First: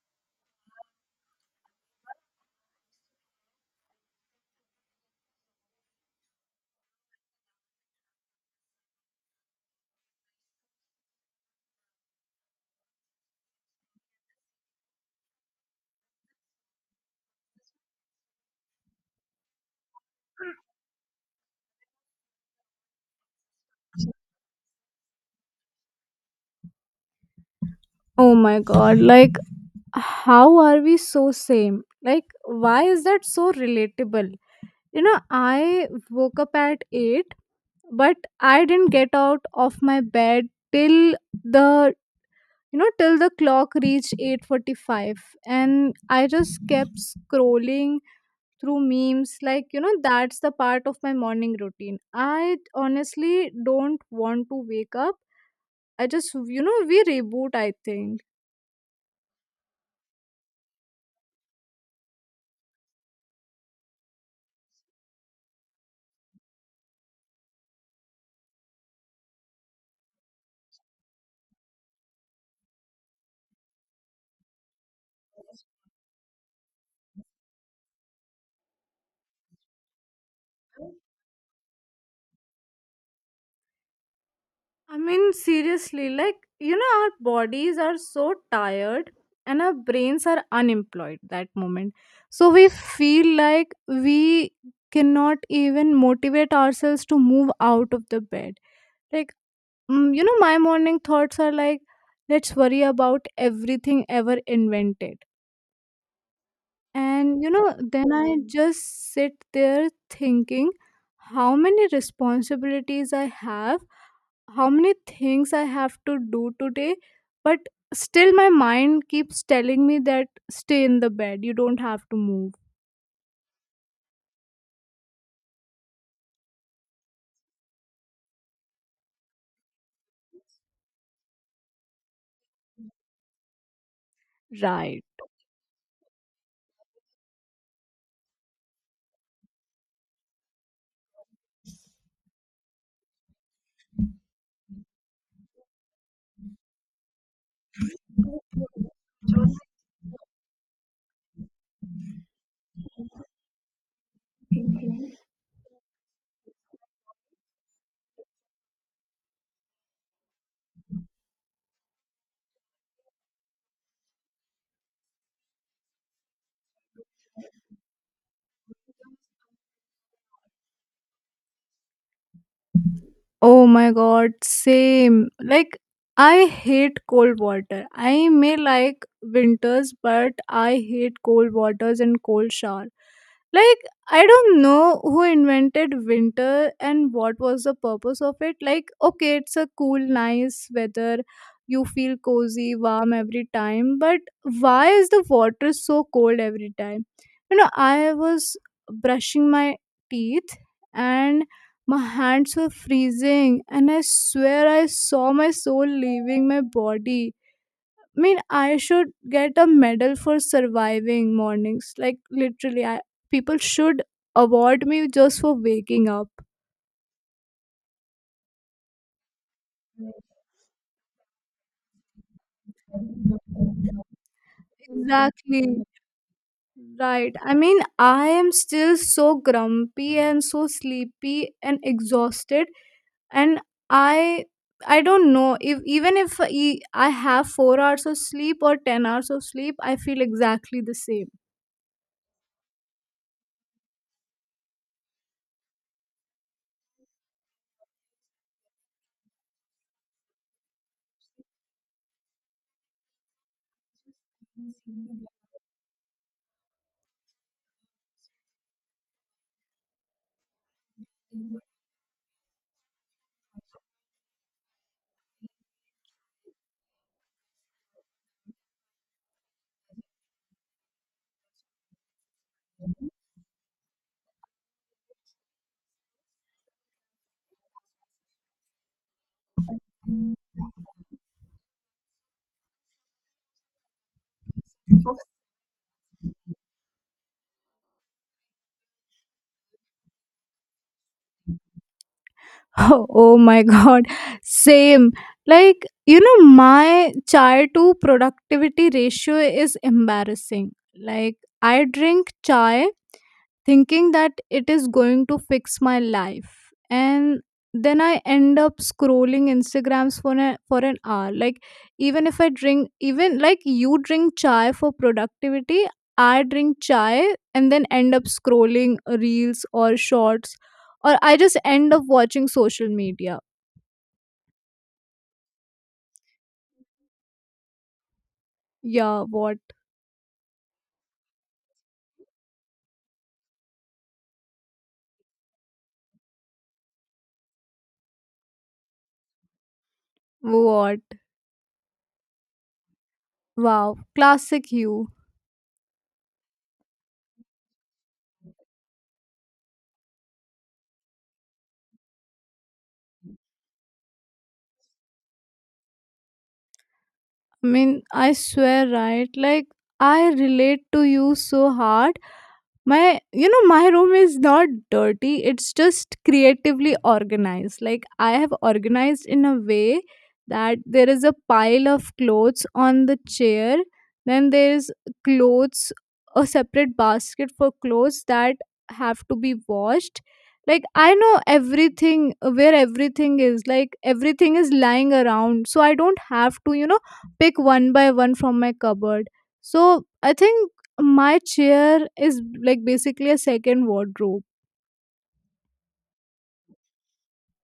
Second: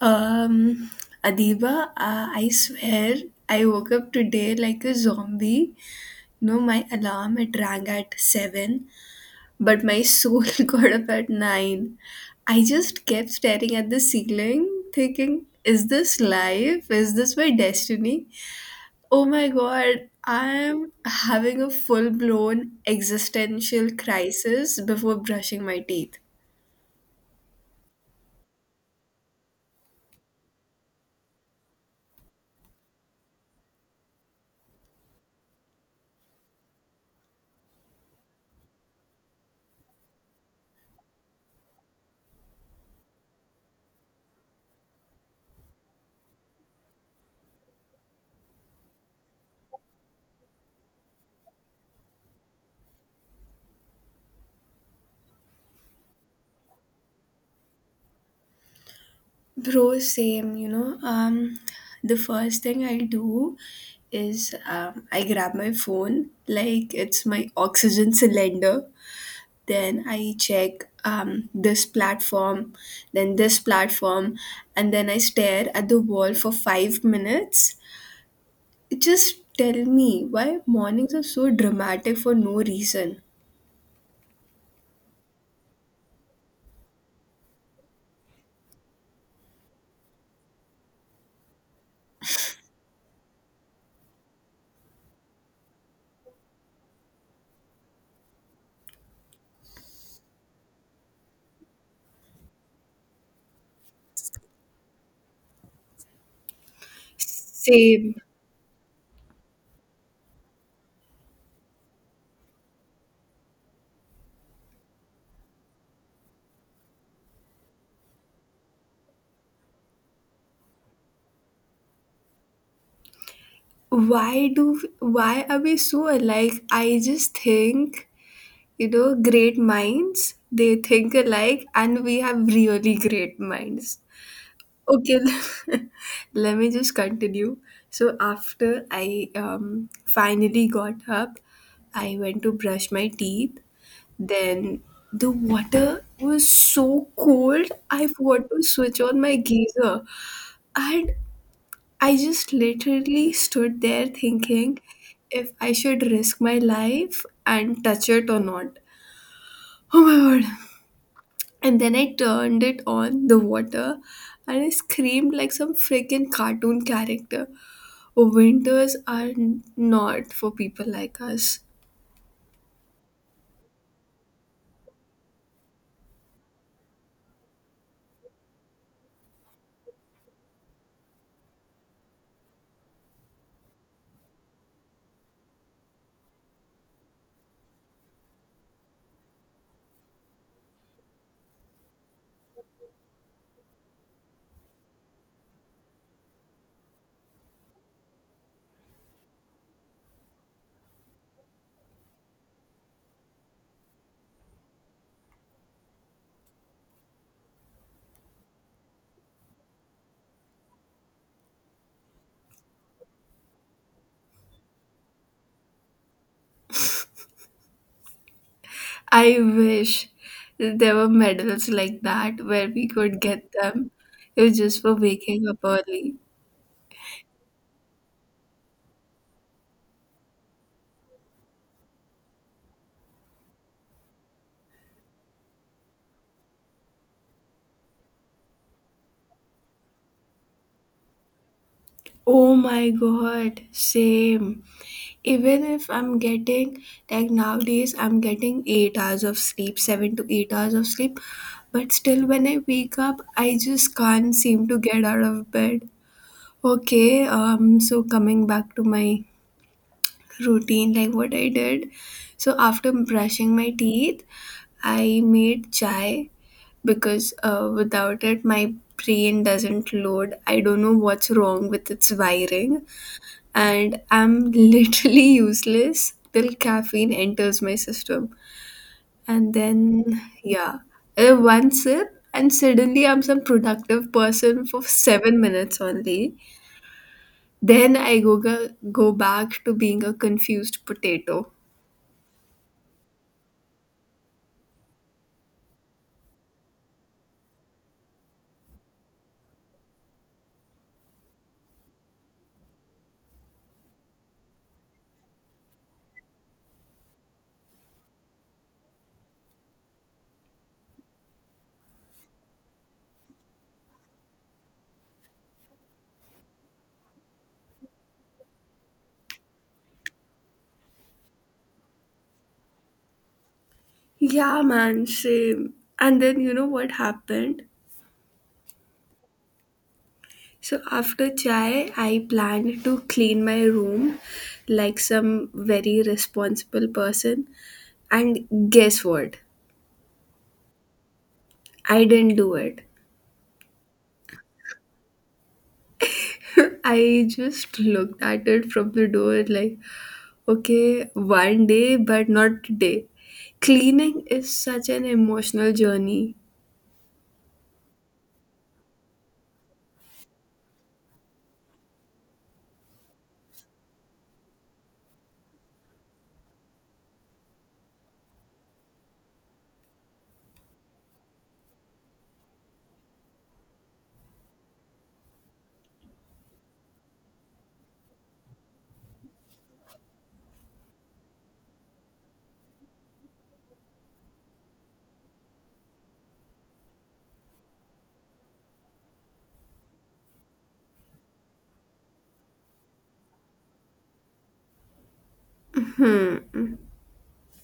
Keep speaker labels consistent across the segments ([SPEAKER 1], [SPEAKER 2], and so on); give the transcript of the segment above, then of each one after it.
[SPEAKER 1] Um, Adiba, I swear I woke up today like a zombie. No, my alarm it rang at 7, but my soul got up at 9. I just kept staring at the ceiling, thinking, is this life? Is this my destiny? Oh my god, I'm having a full blown existential crisis before brushing my teeth.
[SPEAKER 2] Oh my god, like how are we so same? Like why is that so relatable? You know, I woke up at 8 but I didn't get out of my bed till the you know till the clock reached 8:45, and I just kept scrolling through memes, that's the part of my morning routine. I honestly don't want to wake up. I just, you know, we reboot, I think.
[SPEAKER 1] Bro, same, you know. The first thing I do is I grab my phone, like it's my oxygen cylinder. Then I check this platform, then this platform, and then I stare at the wall for 5 minutes. Just tell me why mornings are so dramatic for no reason.
[SPEAKER 2] I mean, seriously, like, you know, our bodies are so tired and our brains are unemployed that moment. So we feel like we cannot even motivate ourselves to move out of the bed. Like, you know, my morning thoughts are like, let's worry about everything ever invented. And you know, then
[SPEAKER 1] Same.
[SPEAKER 2] I just sit there thinking how many responsibilities I have, how many things I have to do today, but still my mind keeps telling me that stay in the bed, you don't have to move.
[SPEAKER 1] Why are we so alike? I just think. You know, great minds, they think alike, and we have really great minds.
[SPEAKER 2] Right.
[SPEAKER 1] Okay, let me just continue. So, after I finally got up, I went to brush my teeth. Then the water was so cold, I forgot to switch on my geyser. And I just literally stood there thinking if I should risk my life and touch it or not. Oh my god. And then I turned it on the water and I screamed like some freaking cartoon character. Winters are not for people like us.
[SPEAKER 2] Oh my god, same. Like, I hate cold water. I may like winters, but I hate cold waters and cold shower. Like, I don't know who invented winter and what was the purpose of it. Like, okay, it's a cool, nice weather. You feel cozy, warm every time. But why is the water so cold every time? You know, I was brushing my teeth and my hands were freezing, and I swear I saw my soul leaving my body. I mean, I should get a medal for surviving mornings. Like, literally, I, people should award me just for waking up.
[SPEAKER 1] I wish there were medals like that where we could get them. It was just for waking up
[SPEAKER 2] Exactly.
[SPEAKER 1] early.
[SPEAKER 2] Right. I mean, I am still so grumpy and so sleepy and exhausted, and i I don't know, if even if e- I have 4 hours of sleep or 10 hours of sleep, I feel exactly the same.
[SPEAKER 1] Oh my god, same. Even if I'm getting, like nowadays, I'm getting 8 hours of sleep, 7 to 8 hours of sleep, but still, when I wake up, I just can't seem to get out of bed. Okay, so coming back to my routine, like what I did. So after brushing my teeth, I made chai because without it, my brain doesn't load. I don't know what's wrong with its wiring and I'm literally useless till caffeine enters my system. And then, yeah, one sip, and suddenly I'm some productive person for 7 minutes only. Then I go back to being a confused potato.
[SPEAKER 2] Oh my god, same. Like, you know, my chai to productivity ratio is embarrassing. Like, I drink chai thinking that it is going to fix my life, and then I end up scrolling instagrams for an hour. Like, even if I drink, even like you drink chai for productivity, I drink chai and then end up scrolling reels or shorts, or I just end up watching social media.
[SPEAKER 1] Yeah, man, same. And then you know what happened?
[SPEAKER 2] Yeah, what?
[SPEAKER 1] So after chai, I planned to clean my room like some very responsible person. And guess what?
[SPEAKER 2] What?
[SPEAKER 1] I didn't do it.
[SPEAKER 2] Wow, classic you.
[SPEAKER 1] I just looked at it from the door like, okay, one day, but not today. Cleaning is such an emotional journey.
[SPEAKER 2] I mean, I swear, right? Like, I relate to you so hard. My, you know, my room is not dirty, it's just creatively organized. Like, I have organized in a way that there is a pile of clothes on the chair, then there's clothes, a separate basket for clothes that have to be washed. Like, I know everything, where everything is. Like, everything is lying around, so I don't have to, you know, pick one by one from my cupboard. So I think my chair is like basically a second wardrobe.
[SPEAKER 1] Hmm.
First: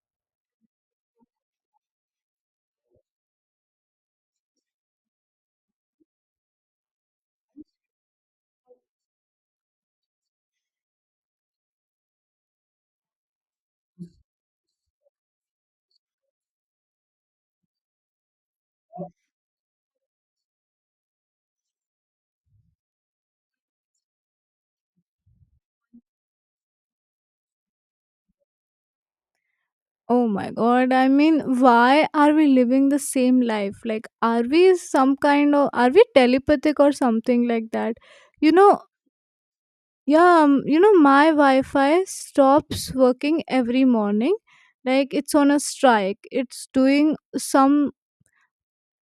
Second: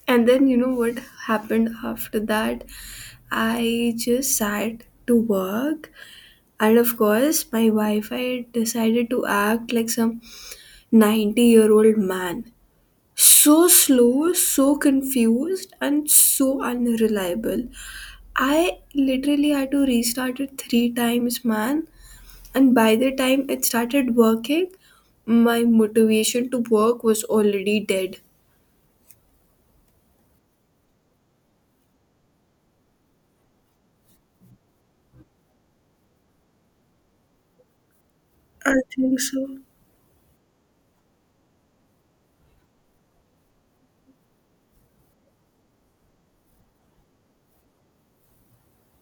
[SPEAKER 1] And then you know what happened after that? I just sat to work, and of course, my Wi Fi decided to act like some 90-year-old man. So slow, so confused, and so unreliable. I literally had to restart it three times, man. And by the time it started working, my motivation to work was already dead.
[SPEAKER 2] Oh my god. I mean, why are we living the same life? Like, are we some kind of, are we telepathic or something like that? You
[SPEAKER 1] I
[SPEAKER 2] know,
[SPEAKER 1] think so.
[SPEAKER 2] yeah, you know, my Wi Fi stops working every morning. Like, it's on a strike. It's doing some,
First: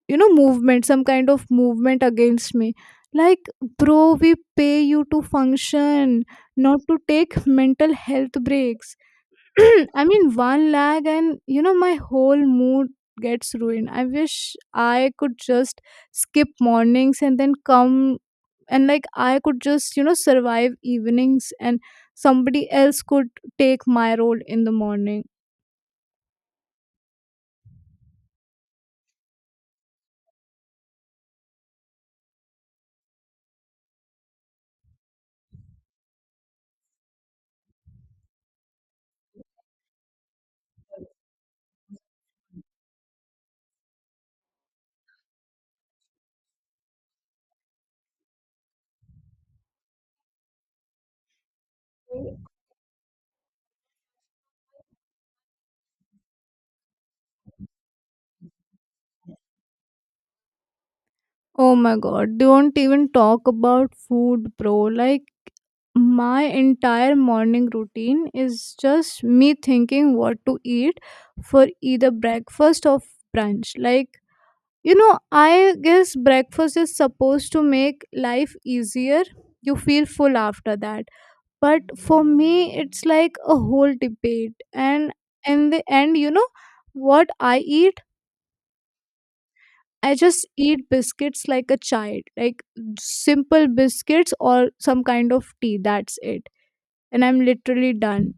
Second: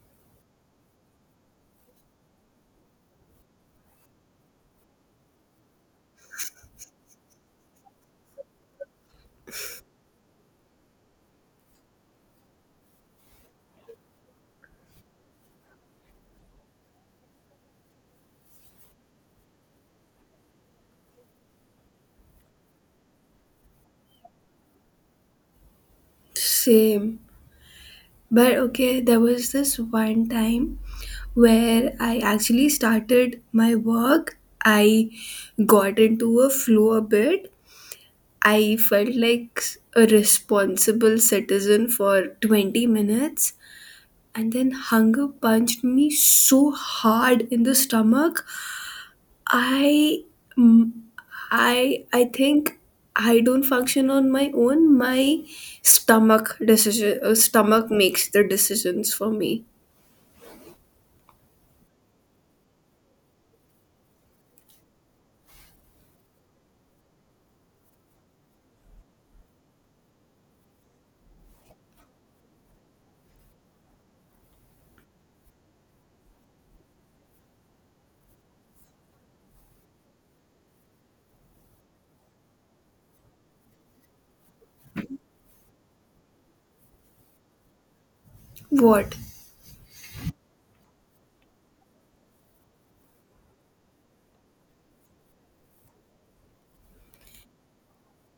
[SPEAKER 2] you know, movement, some kind of movement against me. Like, bro, we pay you to function, not to take mental health breaks. I mean, one lag, and you know, my whole mood gets ruined. I wish I could just skip mornings and then come and, like, I could just, you know, survive evenings and somebody else could take my role in the morning.
[SPEAKER 1] Same. But okay, there was this one time where I actually started my work. I got into a flow a bit. I felt like a responsible citizen for 20 minutes and then hunger punched me so hard in the stomach i mm, I think I don't function on my own my stomach makes the decisions for me.
[SPEAKER 2] Oh my god, don't even talk about food, bro. Like, my entire morning routine is just me thinking what to eat for either breakfast or brunch. Like, you know, I guess breakfast is supposed to make life easier. You feel full after that. But for me, it's like a whole debate. And in the end, you know, what I eat,
[SPEAKER 1] What
[SPEAKER 2] I just eat biscuits like a child, like simple biscuits or some kind of tea. That's it. And I'm literally done.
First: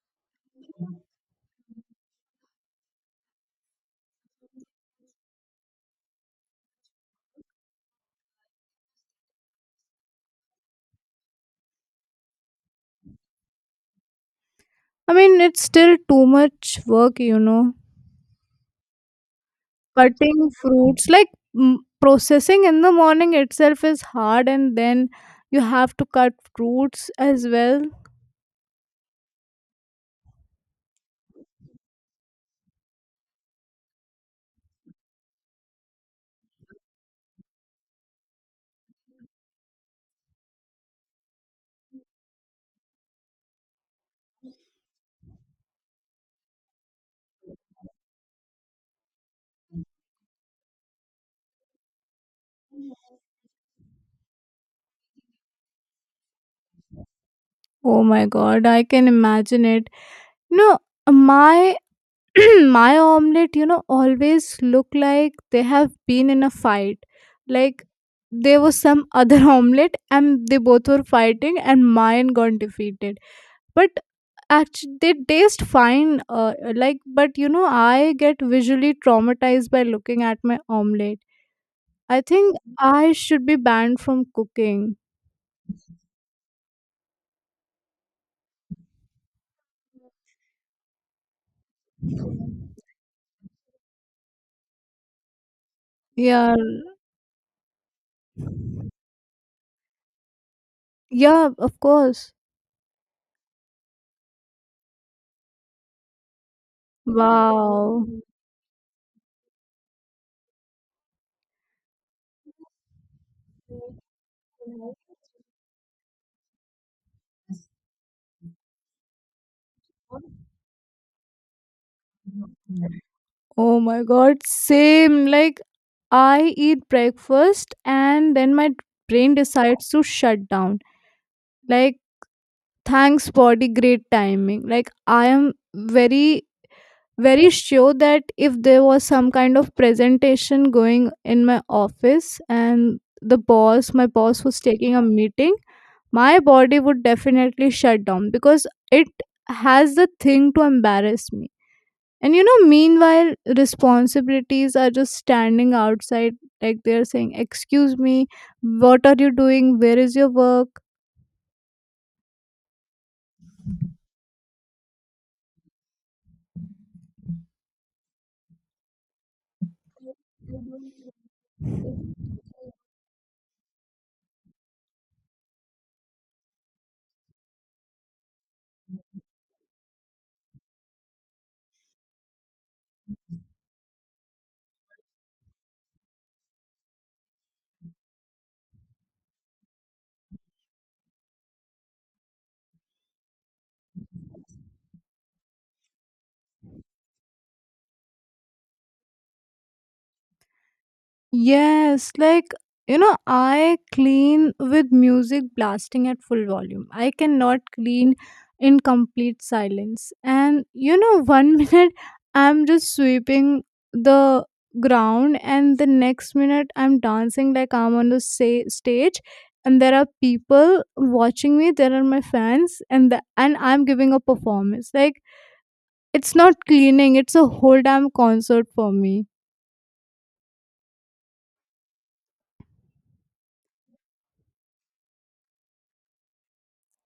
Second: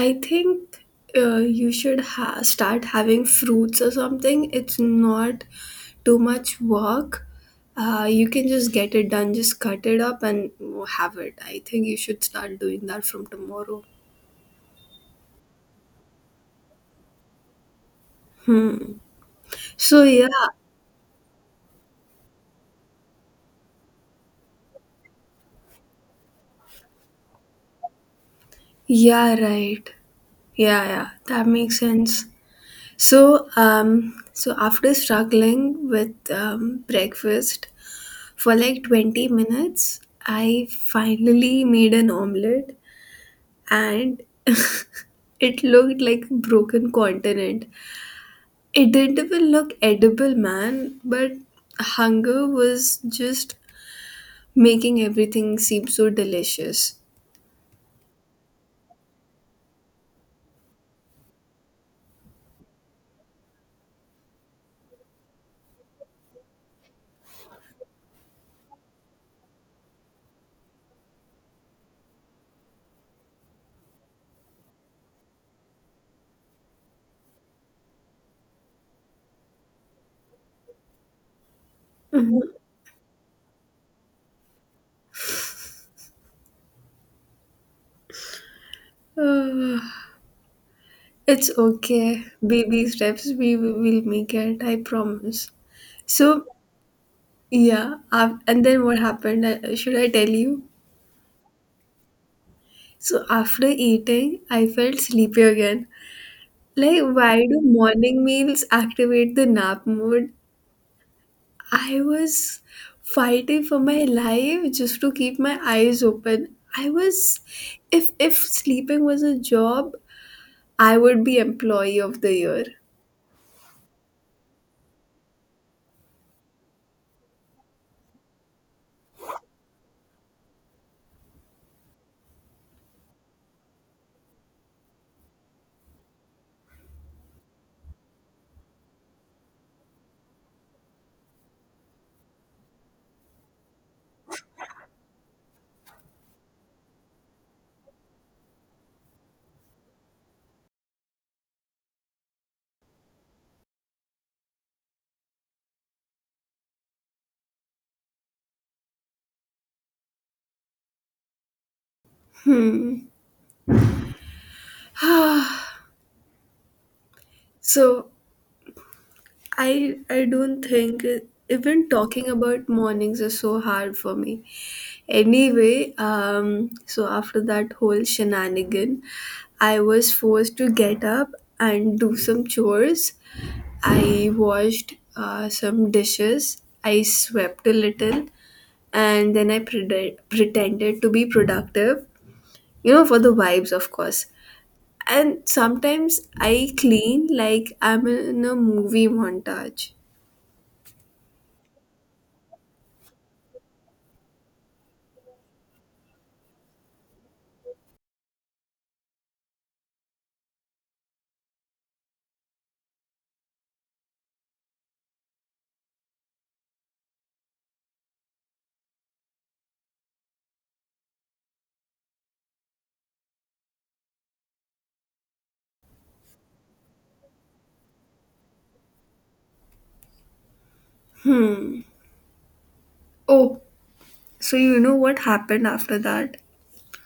[SPEAKER 1] I think, you should start having fruits or something, it's not too much work. You can just get it done, just cut it up and have it. I think you should start doing that from tomorrow.
[SPEAKER 2] I mean, it's still too much work, you know.
[SPEAKER 1] Hmm. So yeah,
[SPEAKER 2] Cutting fruits, like, processing in the morning itself is hard, and then you have to cut fruits as well.
[SPEAKER 1] yeah, right. Yeah, yeah, that makes sense. So so after struggling with breakfast for like 20 minutes, I finally made an omelet, and it looked like a broken continent. It didn't even look edible, man. But hunger was just making everything seem so delicious.
[SPEAKER 2] Oh my god, I can imagine it. You know, my my omelet, you know, always look like they have been in a fight. Like, there was some other omelet and they both were fighting and mine got defeated. But actually they taste fine, like, but you know, I get visually traumatized by looking at my omelette. I
[SPEAKER 1] Mhm.
[SPEAKER 2] think I should be banned from cooking.
[SPEAKER 1] It's okay. Baby steps. We will make it. I promise. So
[SPEAKER 2] Yeah.
[SPEAKER 1] yeah, and then what happened? Should I tell you?
[SPEAKER 2] Yeah, of course.
[SPEAKER 1] So after eating, I felt sleepy again. Like why do
[SPEAKER 2] Wow.
[SPEAKER 1] morning meals activate the nap mode? I was fighting for my life just to keep my eyes open. If sleeping was a job, I would be employee of the year.
[SPEAKER 2] Oh my god, same. Like, I eat breakfast and then my brain decides to shut down. Like, thanks body, great timing. Like, I am very, very sure that if there was some kind of presentation going in my office and the boss my boss was taking a meeting, my body would definitely shut down because it has the thing to embarrass me. And you know, meanwhile responsibilities are just standing outside, like they're saying, excuse me, what are you doing, where is your work?
[SPEAKER 1] So I don't think, even talking about mornings is so hard for me. Anyway, so after that whole shenanigan, I was forced to get up and do some chores. I washed some dishes. I swept a little, and then I pretended to be productive. You know, for the vibes, of course. And sometimes I clean like I'm in a movie montage.
[SPEAKER 2] Yes, like, you know, I clean with music blasting at full volume. I cannot clean in complete silence. And you know, one minute I'm just sweeping the ground, and the next minute I'm dancing like I'm on the, say, stage, and there are people watching me. There are my fans, and the, and I'm giving a performance. Like, it's not cleaning; it's a whole damn concert for me.
[SPEAKER 1] Oh, so you know what happened after that?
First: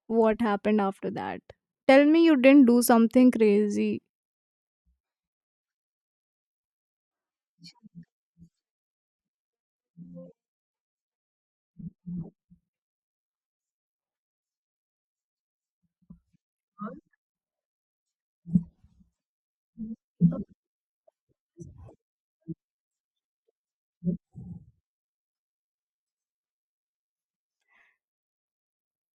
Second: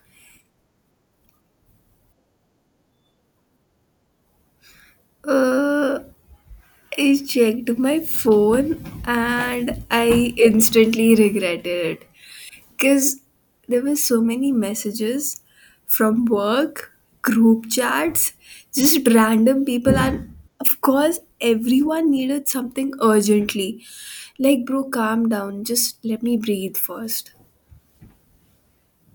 [SPEAKER 2] What happened after that? Tell me you didn't do something crazy.
[SPEAKER 1] Uh, I checked my phone and I instantly regretted it because there were so many messages from work, group chats, just random people, and of course, everyone needed something urgently. Like, bro, calm down, just let me breathe first.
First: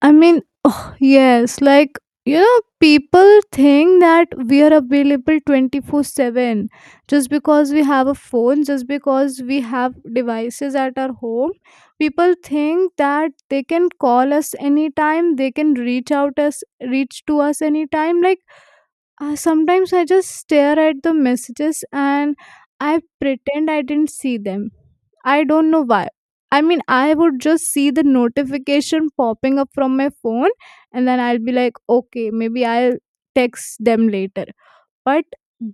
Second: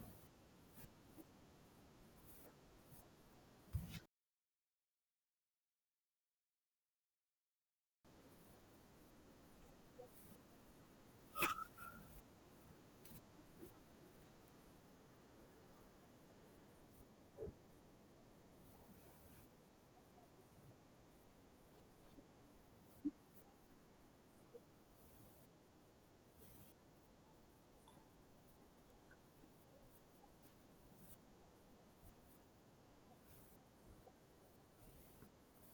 [SPEAKER 2] I mean, oh, yes, like, you know, people think that we are available 24/7 just because we have a phone, just because we have devices at our home. People think that they can call us anytime, they can reach out us, reach to us anytime. Like, sometimes I just stare at the messages and I pretend I didn't see them. I don't know why. I mean, I would just see the notification popping up from my phone, and then I'll be like, okay, maybe I'll text them later. But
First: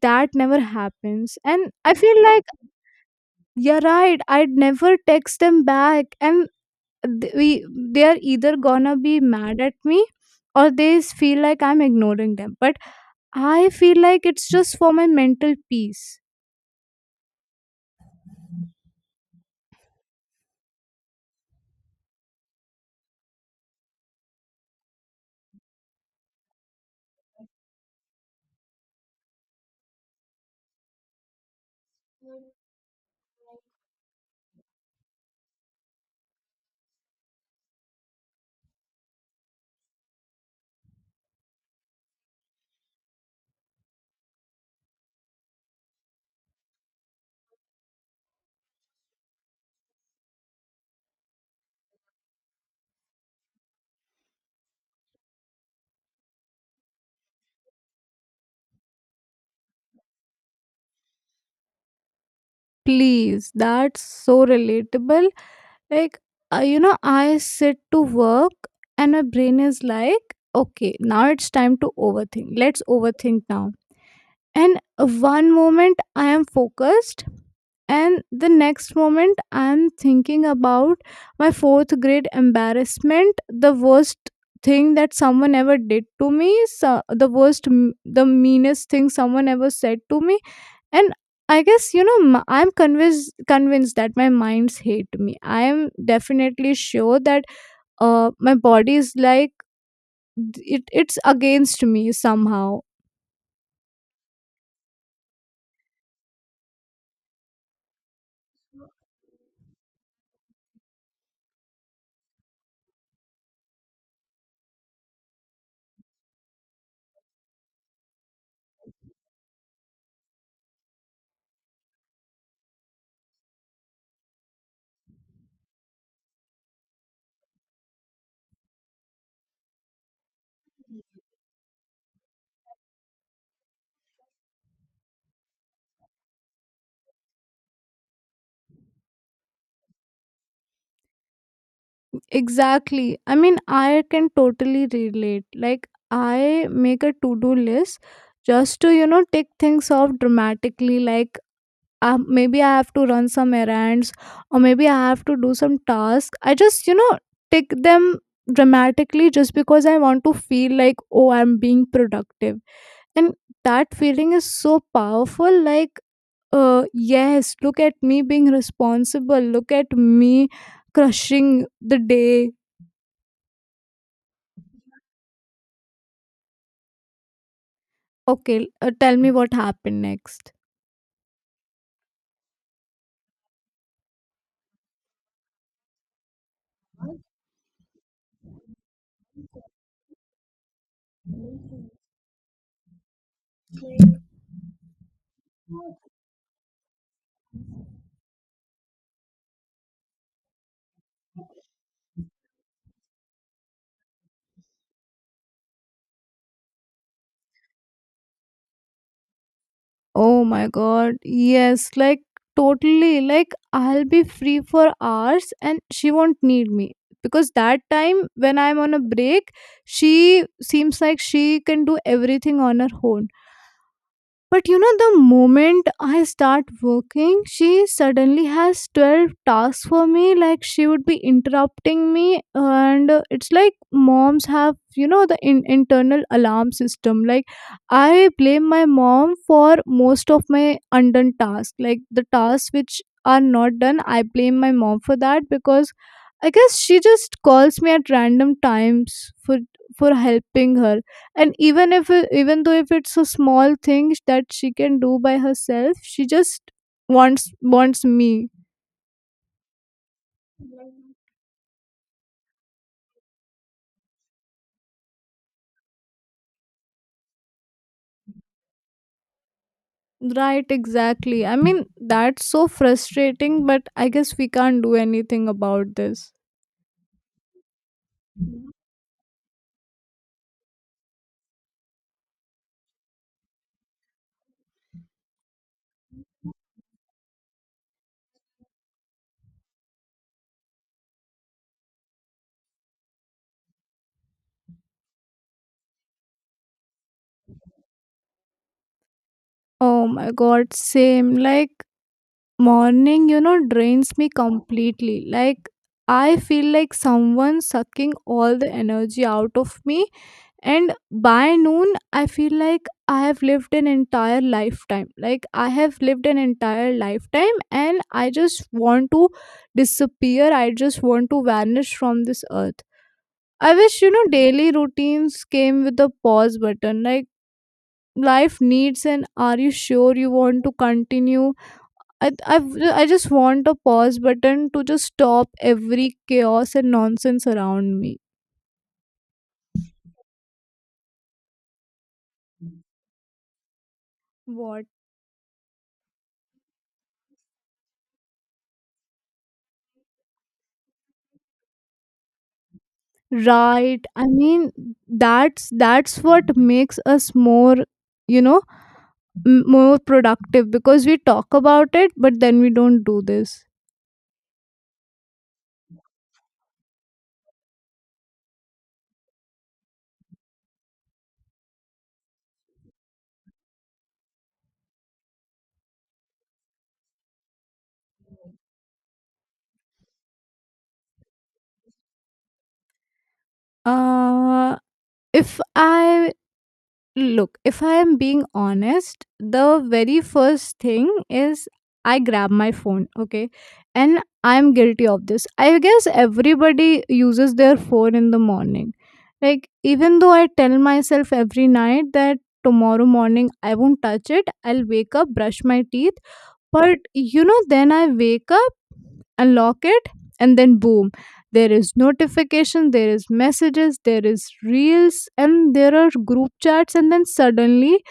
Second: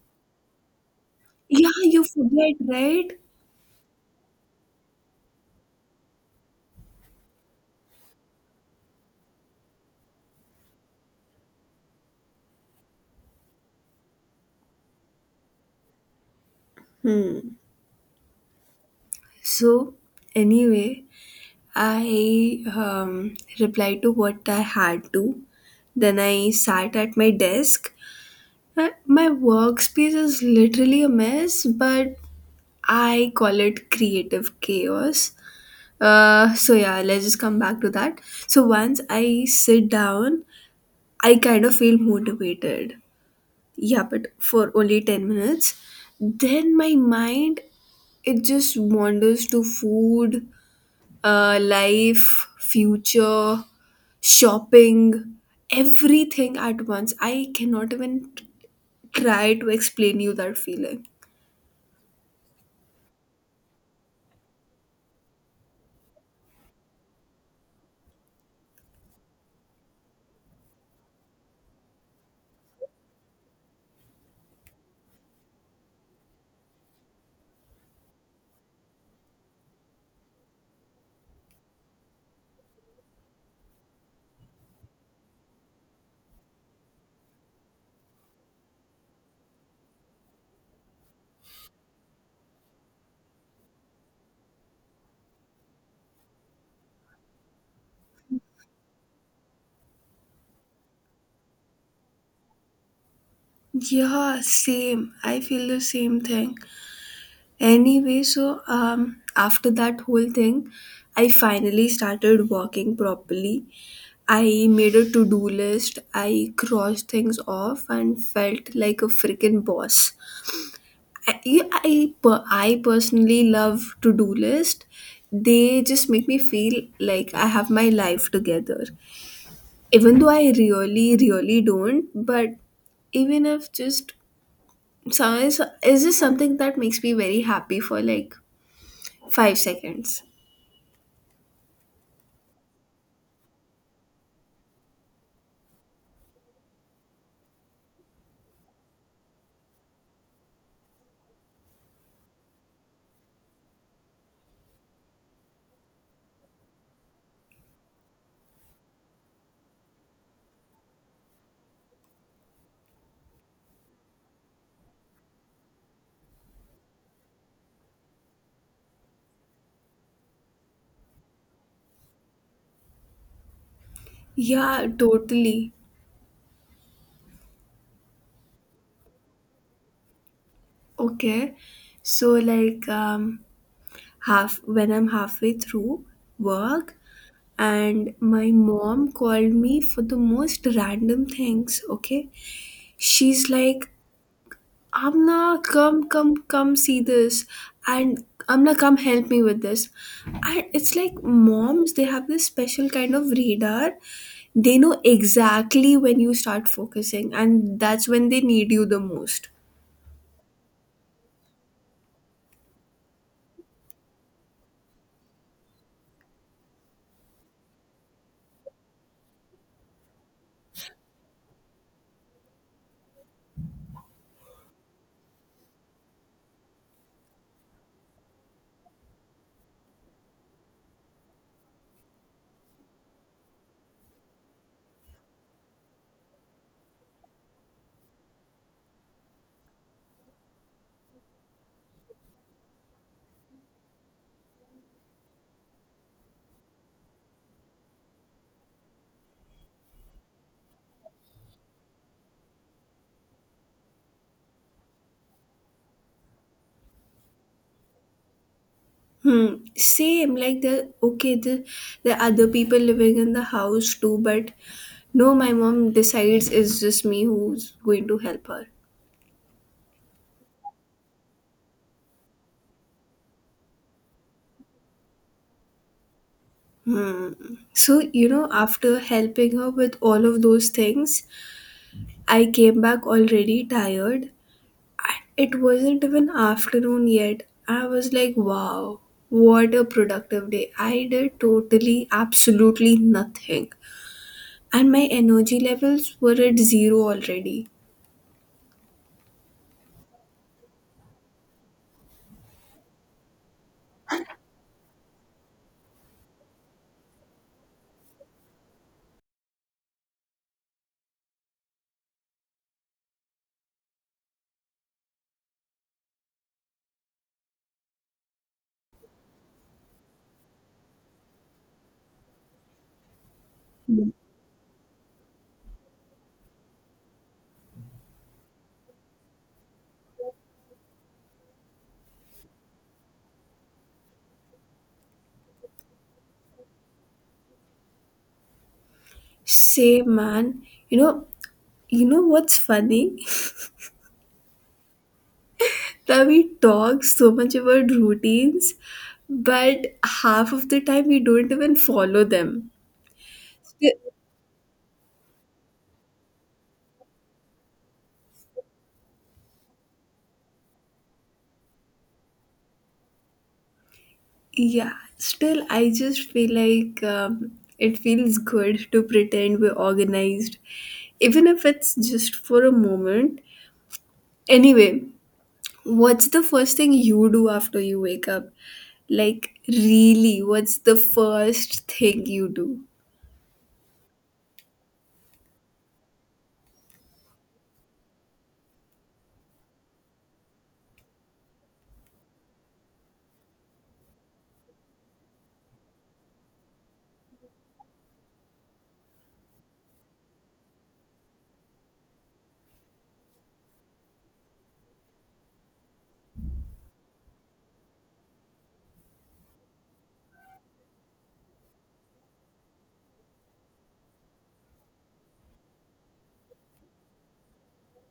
[SPEAKER 2] that never happens.
[SPEAKER 1] Yeah,
[SPEAKER 2] And I
[SPEAKER 1] you
[SPEAKER 2] feel like,
[SPEAKER 1] forget, right?
[SPEAKER 2] you're right, I'd never text them back. And th- we, they're either gonna be mad at me or feel like I'm ignoring them. But I feel like it's just for my mental peace.
[SPEAKER 1] Hmm. So, anyway. I replied to what I had to. Then I sat at my desk. My workspace is literally a mess, but I call it creative chaos. So, yeah, let's just come back to that. So, once I sit down, I kind of feel motivated. Yeah, but for only 10 minutes. Then my mind it just wanders to food, life, future, shopping, everything at once. I cannot even try to explain you that feeling.
[SPEAKER 2] Please, that's so relatable. Like, you know, I sit to work and my brain is like, okay, now it's time to overthink, let's overthink now. And one moment I am focused, and the next moment I am thinking about my fourth grade embarrassment, the worst thing that someone ever did to me, so the worst, the meanest thing someone ever said to me. And I guess, you know, I'm convinced that my minds hate me. I am definitely sure that my body is like, it it's against me somehow.
[SPEAKER 1] Yeah, same. I feel the same thing. Anyway, so after that whole thing, I finally started working properly. I made a to-do list. I crossed things off and felt like a freaking boss. I personally love to-do list. They just make me feel like I have my life together. Even though I really, really don't, but even if just some is just something that makes me very happy for like 5 seconds.
[SPEAKER 2] Exactly, I mean, I can totally relate. Like, I make a to do list just to, you know, take things off dramatically. Like, maybe I have to run some errands or maybe I have to do some task. I just, you know, take them dramatically just because I want to feel like, oh, I'm being productive. And that feeling is so powerful. Like, yes, look at me being responsible. Look at me crushing the day.
[SPEAKER 1] Yeah, totally.
[SPEAKER 2] Okay, tell me what happened next.
[SPEAKER 1] Okay. So like half when I'm halfway through work, and my mom called me for the most random things. Okay, she's like, Amna, come see this, and Amna, come help me with this. And it's like moms, they have this special kind of radar. They know exactly when you start focusing and that's when they need you the most.
[SPEAKER 2] Oh my god, yes, like, totally. Like, I'll be free for hours and she won't need me because that time when I'm on a break, she seems like she can do everything on her own. But you know, the moment I start working, she suddenly has 12 tasks for me. Like, she would be interrupting me. And it's like moms have, you know, the internal alarm system. Like, I blame my mom for most of my undone tasks. Like, the tasks which are not done, I blame my mom for that because I guess she just calls me at random times for helping her. And even if it- even though if it's a small thing that she can do by herself, she just wants wants me.
[SPEAKER 1] Hmm. Same, like the okay, the other people living in the house too, but no, my mom decides it's just me who's going to help her.
[SPEAKER 2] Right, exactly. I mean, that's so frustrating, but I guess we can't do anything about this.
[SPEAKER 1] Hmm. So, you know, after helping her with all of those things, I came back already tired. It wasn't even afternoon yet. I was like, wow, what a productive day. I did totally, absolutely nothing. And my energy levels were at zero already.
[SPEAKER 2] Oh my god, same. Like, morning, you know, drains me completely. Like, I feel like someone sucking all the energy out of me, and by noon I feel like I have lived an entire lifetime, like I have lived an entire lifetime, and I just want to disappear, I just want to vanish from this earth. I wish, you know, daily routines came with a pause button. Like, life needs an, are you sure you want to continue? i i, I just want a pause button to just stop every chaos and nonsense around me.
[SPEAKER 1] Same man. You know, what's funny?
[SPEAKER 2] What?
[SPEAKER 1] That we talk so much about routines, but half of the time we don't even follow them. Still,
[SPEAKER 2] Right. I mean, that's what makes us more, you know, more productive because we talk about it, but then we don't do this.
[SPEAKER 1] yeah. Still, I just feel like it feels good to pretend we're organized, even if it's just for a moment. Anyway, what's the first thing you do after you wake up? Like, really, what's the first thing you do?
[SPEAKER 2] Uh, if I Look, if I am being honest, the very first thing is I grab my phone, okay? And I'm guilty of this. I guess everybody uses their phone in the morning. Like, even though I tell myself every night that tomorrow morning I won't touch it, I'll wake up, brush my teeth. But you know, then I wake up, unlock it, and then boom, there is notification, there is messages, there is reels, and there are group chats, and then suddenly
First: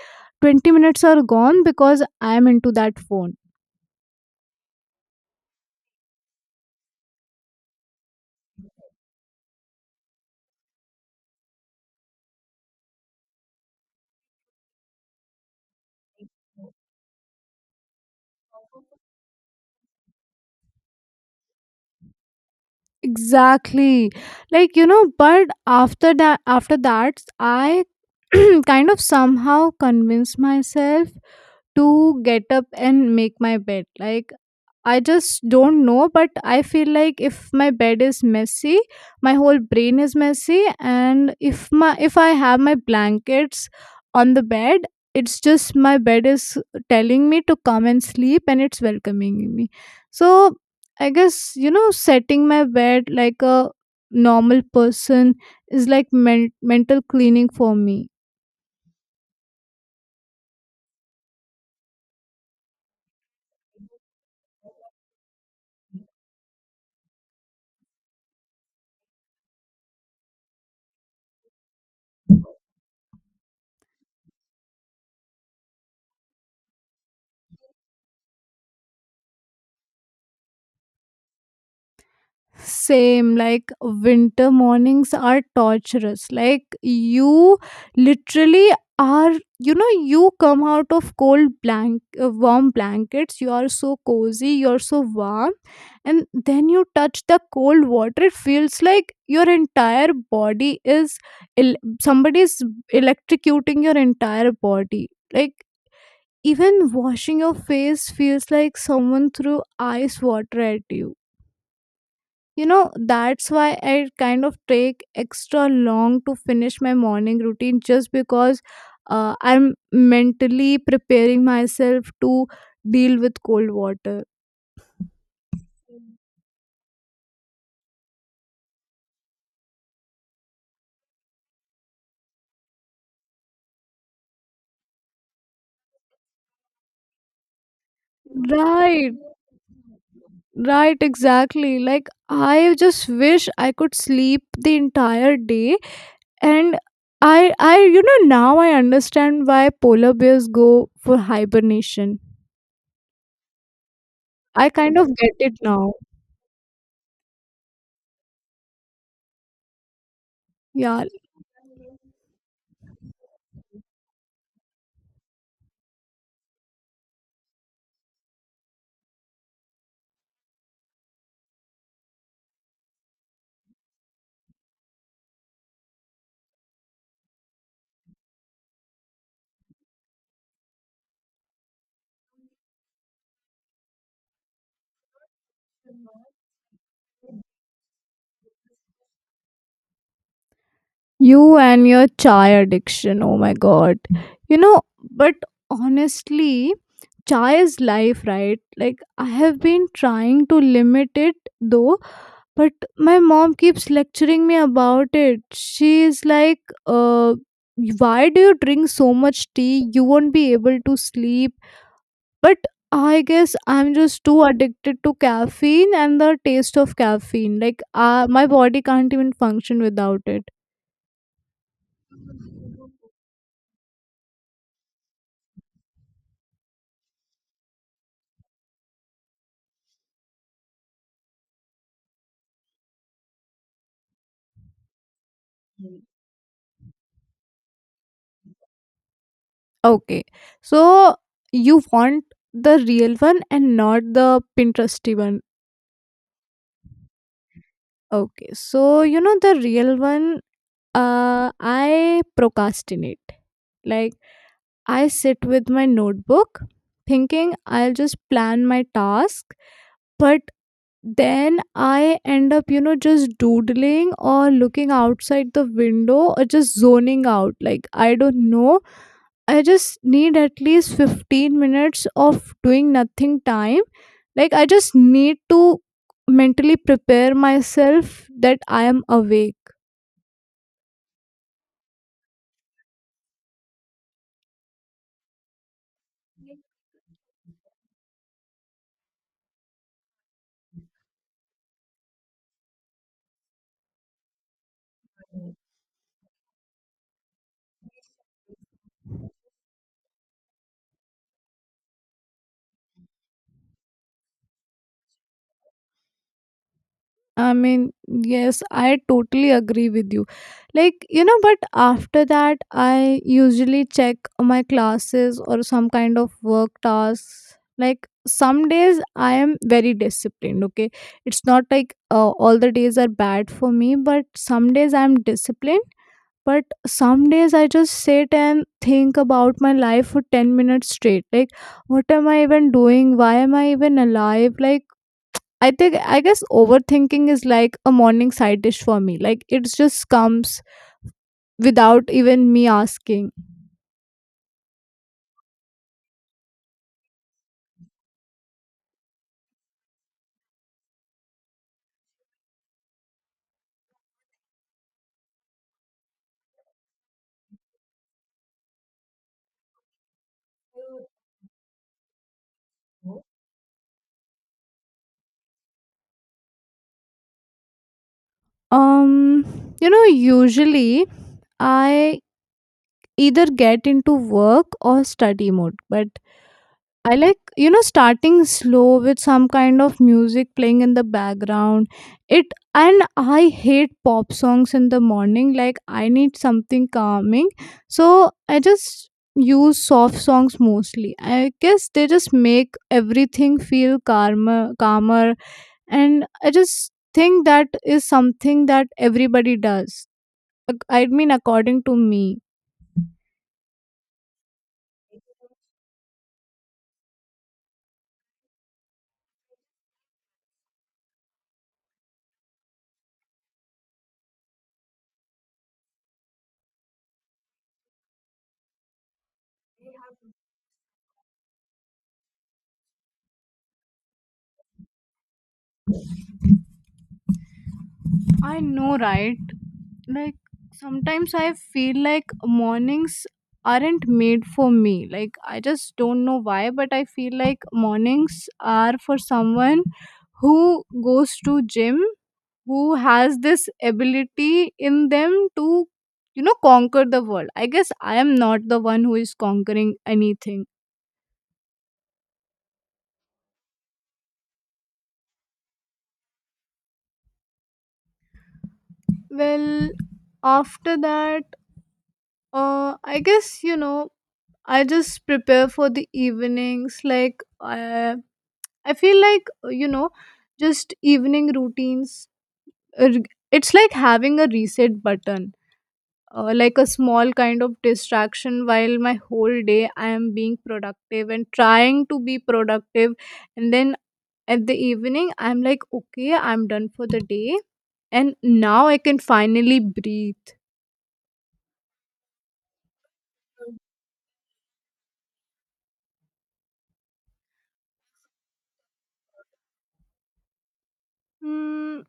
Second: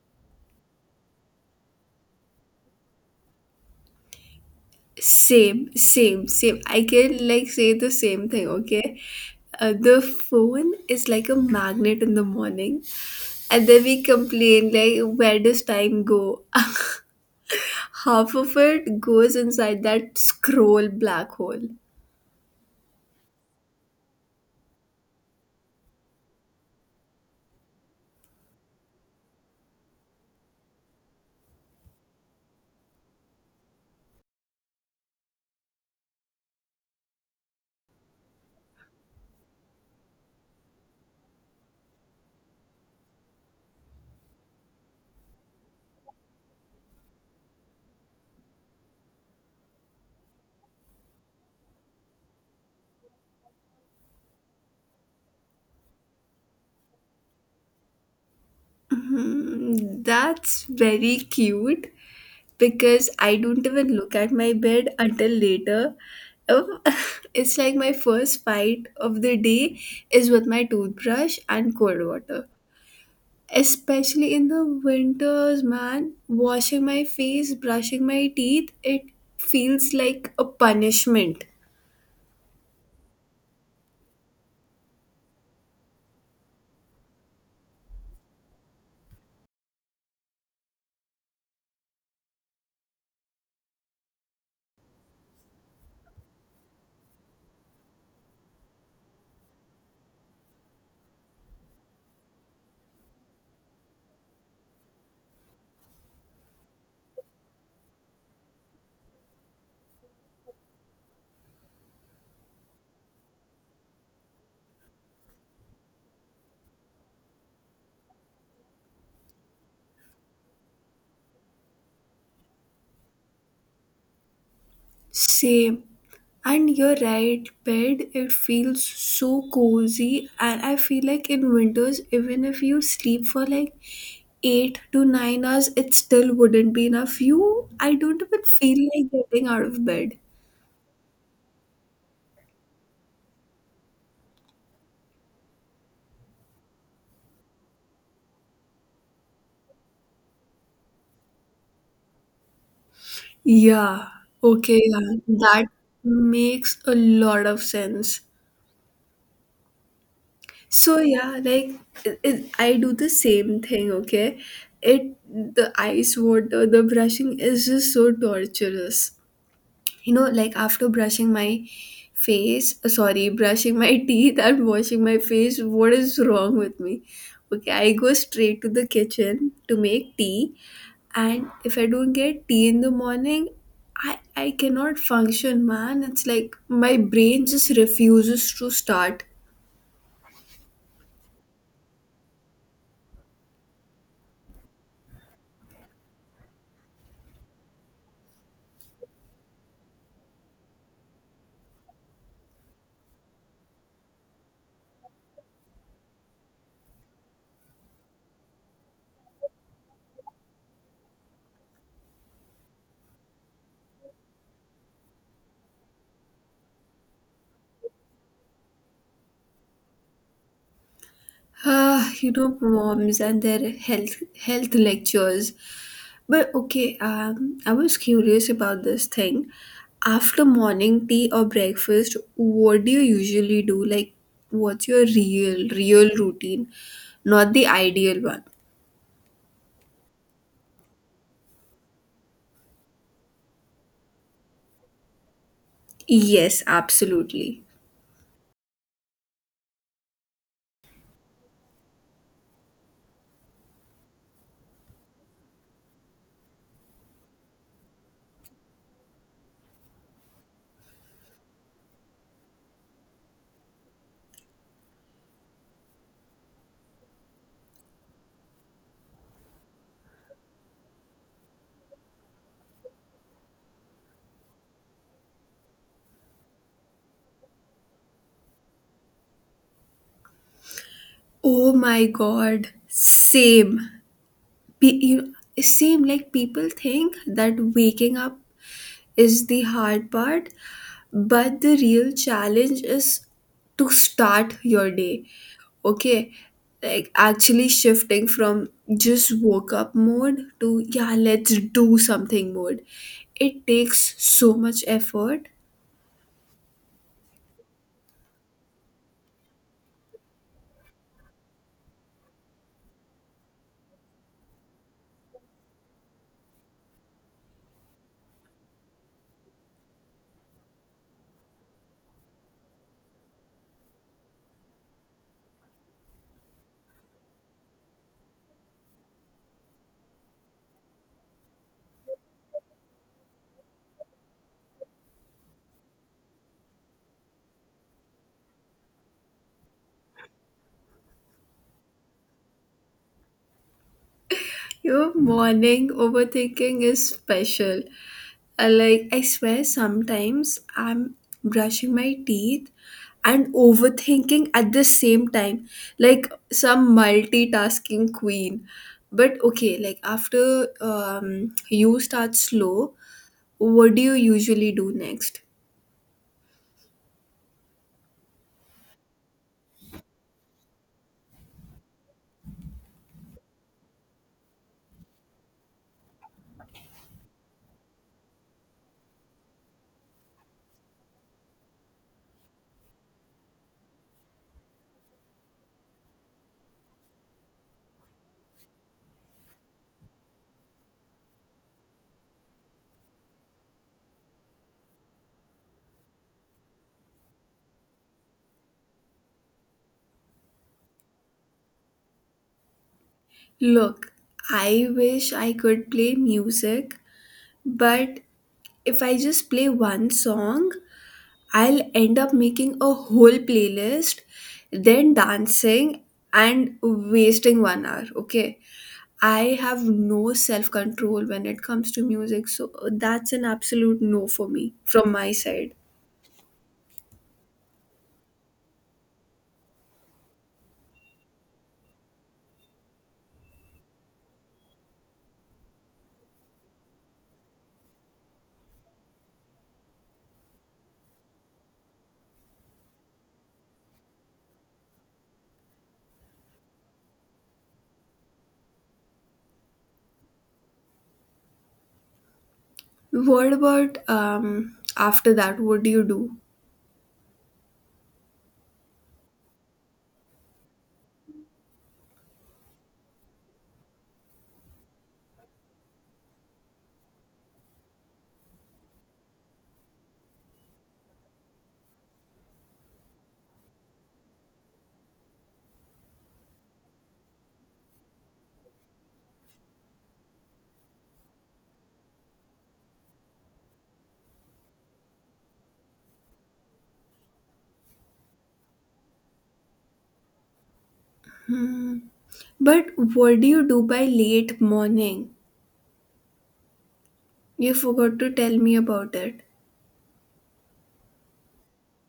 [SPEAKER 2] 20 minutes are gone because I am into that phone.
[SPEAKER 1] Same, same, same. I can like say the same thing, okay? The phone is like a magnet in the morning, and then we complain, like, where does time go? Half of it goes inside that scroll black hole.
[SPEAKER 2] Exactly. Like, you know, but after that I kind of somehow convince myself to get up and make my bed. Like, I just don't know, but I feel like if my bed is messy, my whole brain is messy, and if I have my blankets on the bed, it's just my bed is telling me to come and sleep, and it's welcoming me. So I guess, you know, setting my bed like a normal person is like mental cleaning for me.
[SPEAKER 1] Mhm. That's very cute. Because I don't even look at my bed until later. Um, it's like my first fight of the day is with my toothbrush and cold water. Especially in the winters, man, washing my face, brushing my teeth, it feels like a punishment.
[SPEAKER 2] Same, like winter mornings are torturous. Like you literally are, you know, you come out of warm blankets. You are so cozy, you're so warm, and then you touch the cold water. It feels like your entire body is somebody's electrocuting your entire body. Like even washing your face feels like someone threw ice water at you. You know, that's why I kind of take extra long to finish my morning routine just because I'm mentally preparing myself to deal with cold water.
[SPEAKER 1] Same. And you're right, bed, it feels so cozy. And I feel like in winters, even if you sleep for like 8 to 9 hours, it still wouldn't be enough. You, I don't even feel like
[SPEAKER 2] Right.
[SPEAKER 1] getting out of bed.
[SPEAKER 2] Right, exactly. Like, I just wish I could sleep the entire day. And you know, now I understand why polar bears go for hibernation.
[SPEAKER 1] Yeah,
[SPEAKER 2] I
[SPEAKER 1] okay,
[SPEAKER 2] kind
[SPEAKER 1] yeah,
[SPEAKER 2] of get it
[SPEAKER 1] that
[SPEAKER 2] now.
[SPEAKER 1] makes a lot of sense. So
[SPEAKER 2] Yeah.
[SPEAKER 1] yeah, like I do the same thing, okay? It The ice water, the brushing is just so torturous. You know, like after brushing my face sorry brushing my teeth and washing my face, what is wrong with me? Okay, I go straight to the kitchen to make tea, and if I don't get tea in the morning, I cannot function, man. It's like my brain just refuses to start.
[SPEAKER 2] You and your chai addiction. Oh my god. You know, but honestly, chai is life, right? Like, I have been trying to limit it though, but my mom keeps lecturing me about it. She's like, uh, why do you drink so much tea? You won't be able to sleep. But I guess I'm just too addicted to caffeine and the taste of caffeine. Like, my body can't even function without it.
[SPEAKER 1] Ah, you know moms and their health lectures. But okay, I was curious about this thing. After morning tea or breakfast, what do you usually do? Like, what's your real, real routine? Not the ideal one.
[SPEAKER 2] Okay. So you want the real one and not the Pinteresty one.
[SPEAKER 1] Yes, absolutely.
[SPEAKER 2] Okay. So you know the real one, I procrastinate. Like, I sit with my notebook thinking I'll just plan my task, but then I end up, you know, just doodling or looking outside the window or just zoning out. Like, I don't know, I just need at least 15 minutes of doing nothing time. Like, I just need to mentally prepare myself that I am awake.
[SPEAKER 1] Oh my god, same. Pe- you- Same, like people think that waking up is the hard part, but the real challenge is to start your day. Okay, like actually shifting from just woke up mode to yeah, let's do something mode. It takes so much effort.
[SPEAKER 2] I mean, yes, I totally agree with you. Like, you know, but after that, I usually check my classes or some kind of work tasks. Like, some days I am very disciplined, okay? It's not like all the days are bad for me, but some days I'm disciplined, but some days I just sit and think about my life for 10 minutes straight. Like, what am I even doing, why am I even alive? Like, I think, I guess overthinking is like a morning side dish for me. Like, it just comes without even me asking.
[SPEAKER 1] Your morning overthinking is special. I swear sometimes I'm brushing my teeth and overthinking at the same time. Like some multitasking queen. But okay, like after you start slow, what do you usually do next?
[SPEAKER 2] um you know, usually I either get into work or study mode, but I like, you know, starting slow with some kind of music playing in the background. It And I hate pop songs in the morning. Like I need something calming. So I just use soft songs mostly. I guess they just make everything feel calmer, and I just think that is something that everybody does. I mean, according to me.
[SPEAKER 1] Look, I wish I could play music, but if I just play one song, I'll end up making a whole playlist, then dancing and wasting 1 hour. Okay. I have no self control when it comes to music. So that's an absolute no for me from my side.
[SPEAKER 2] I know, right? Like, sometimes I feel like mornings aren't made for me. Like, I just don't know why, but I feel like mornings are for someone who goes to gym, who has this ability in them to, you know, conquer the world. I guess I am not the one who is conquering anything.
[SPEAKER 1] What about after that? What do you do?
[SPEAKER 2] Well, after that, I guess, you know, I just prepare for the evenings. Like, I feel like, you know, just evening routines, uh, it's like having a reset button, like a small kind of distraction while my whole day I am being productive and trying to be productive. And then at the evening, I'm like, okay, I'm done for the day. And now I can finally breathe.
[SPEAKER 1] Hmm. But what do you do by late morning? You forgot to tell me about it.
[SPEAKER 2] Mm,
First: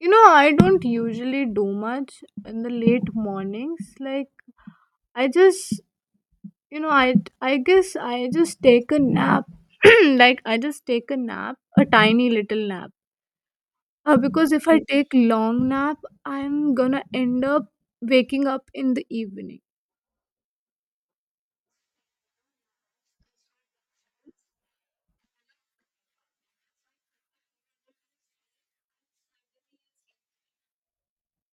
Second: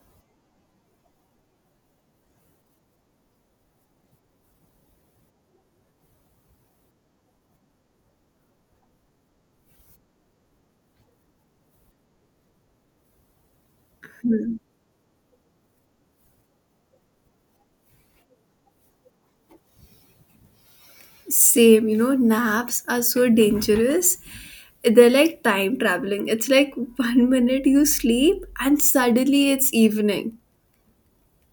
[SPEAKER 2] you know, I don't usually do much in the late mornings. Like, I just You know, I I guess I just take a nap. Like, I just take a nap, a tiny little nap. Because if I take long nap, I'm gonna end up waking up in the evening.
[SPEAKER 1] Same, you know, naps are so dangerous. They're like time traveling. It's like one minute you sleep and suddenly it's evening.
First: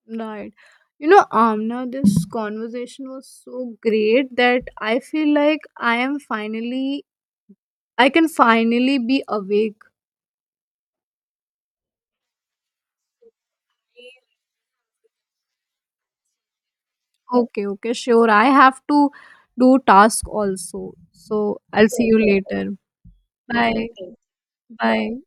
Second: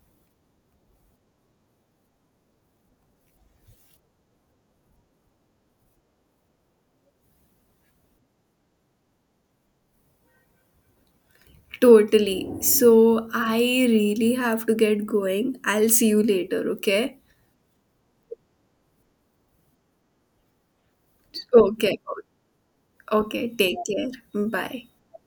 [SPEAKER 2] Right. You know, Amna, this conversation was so great that I feel like I am finally I can finally be awake.
[SPEAKER 1] Totally. So I really have to get going. I'll see you later, okay?
[SPEAKER 2] Okay, okay, sure. I have to do task also. So I'll
[SPEAKER 1] Okay.
[SPEAKER 2] see you later.
[SPEAKER 1] Okay, take care. Bye.
[SPEAKER 2] Bye.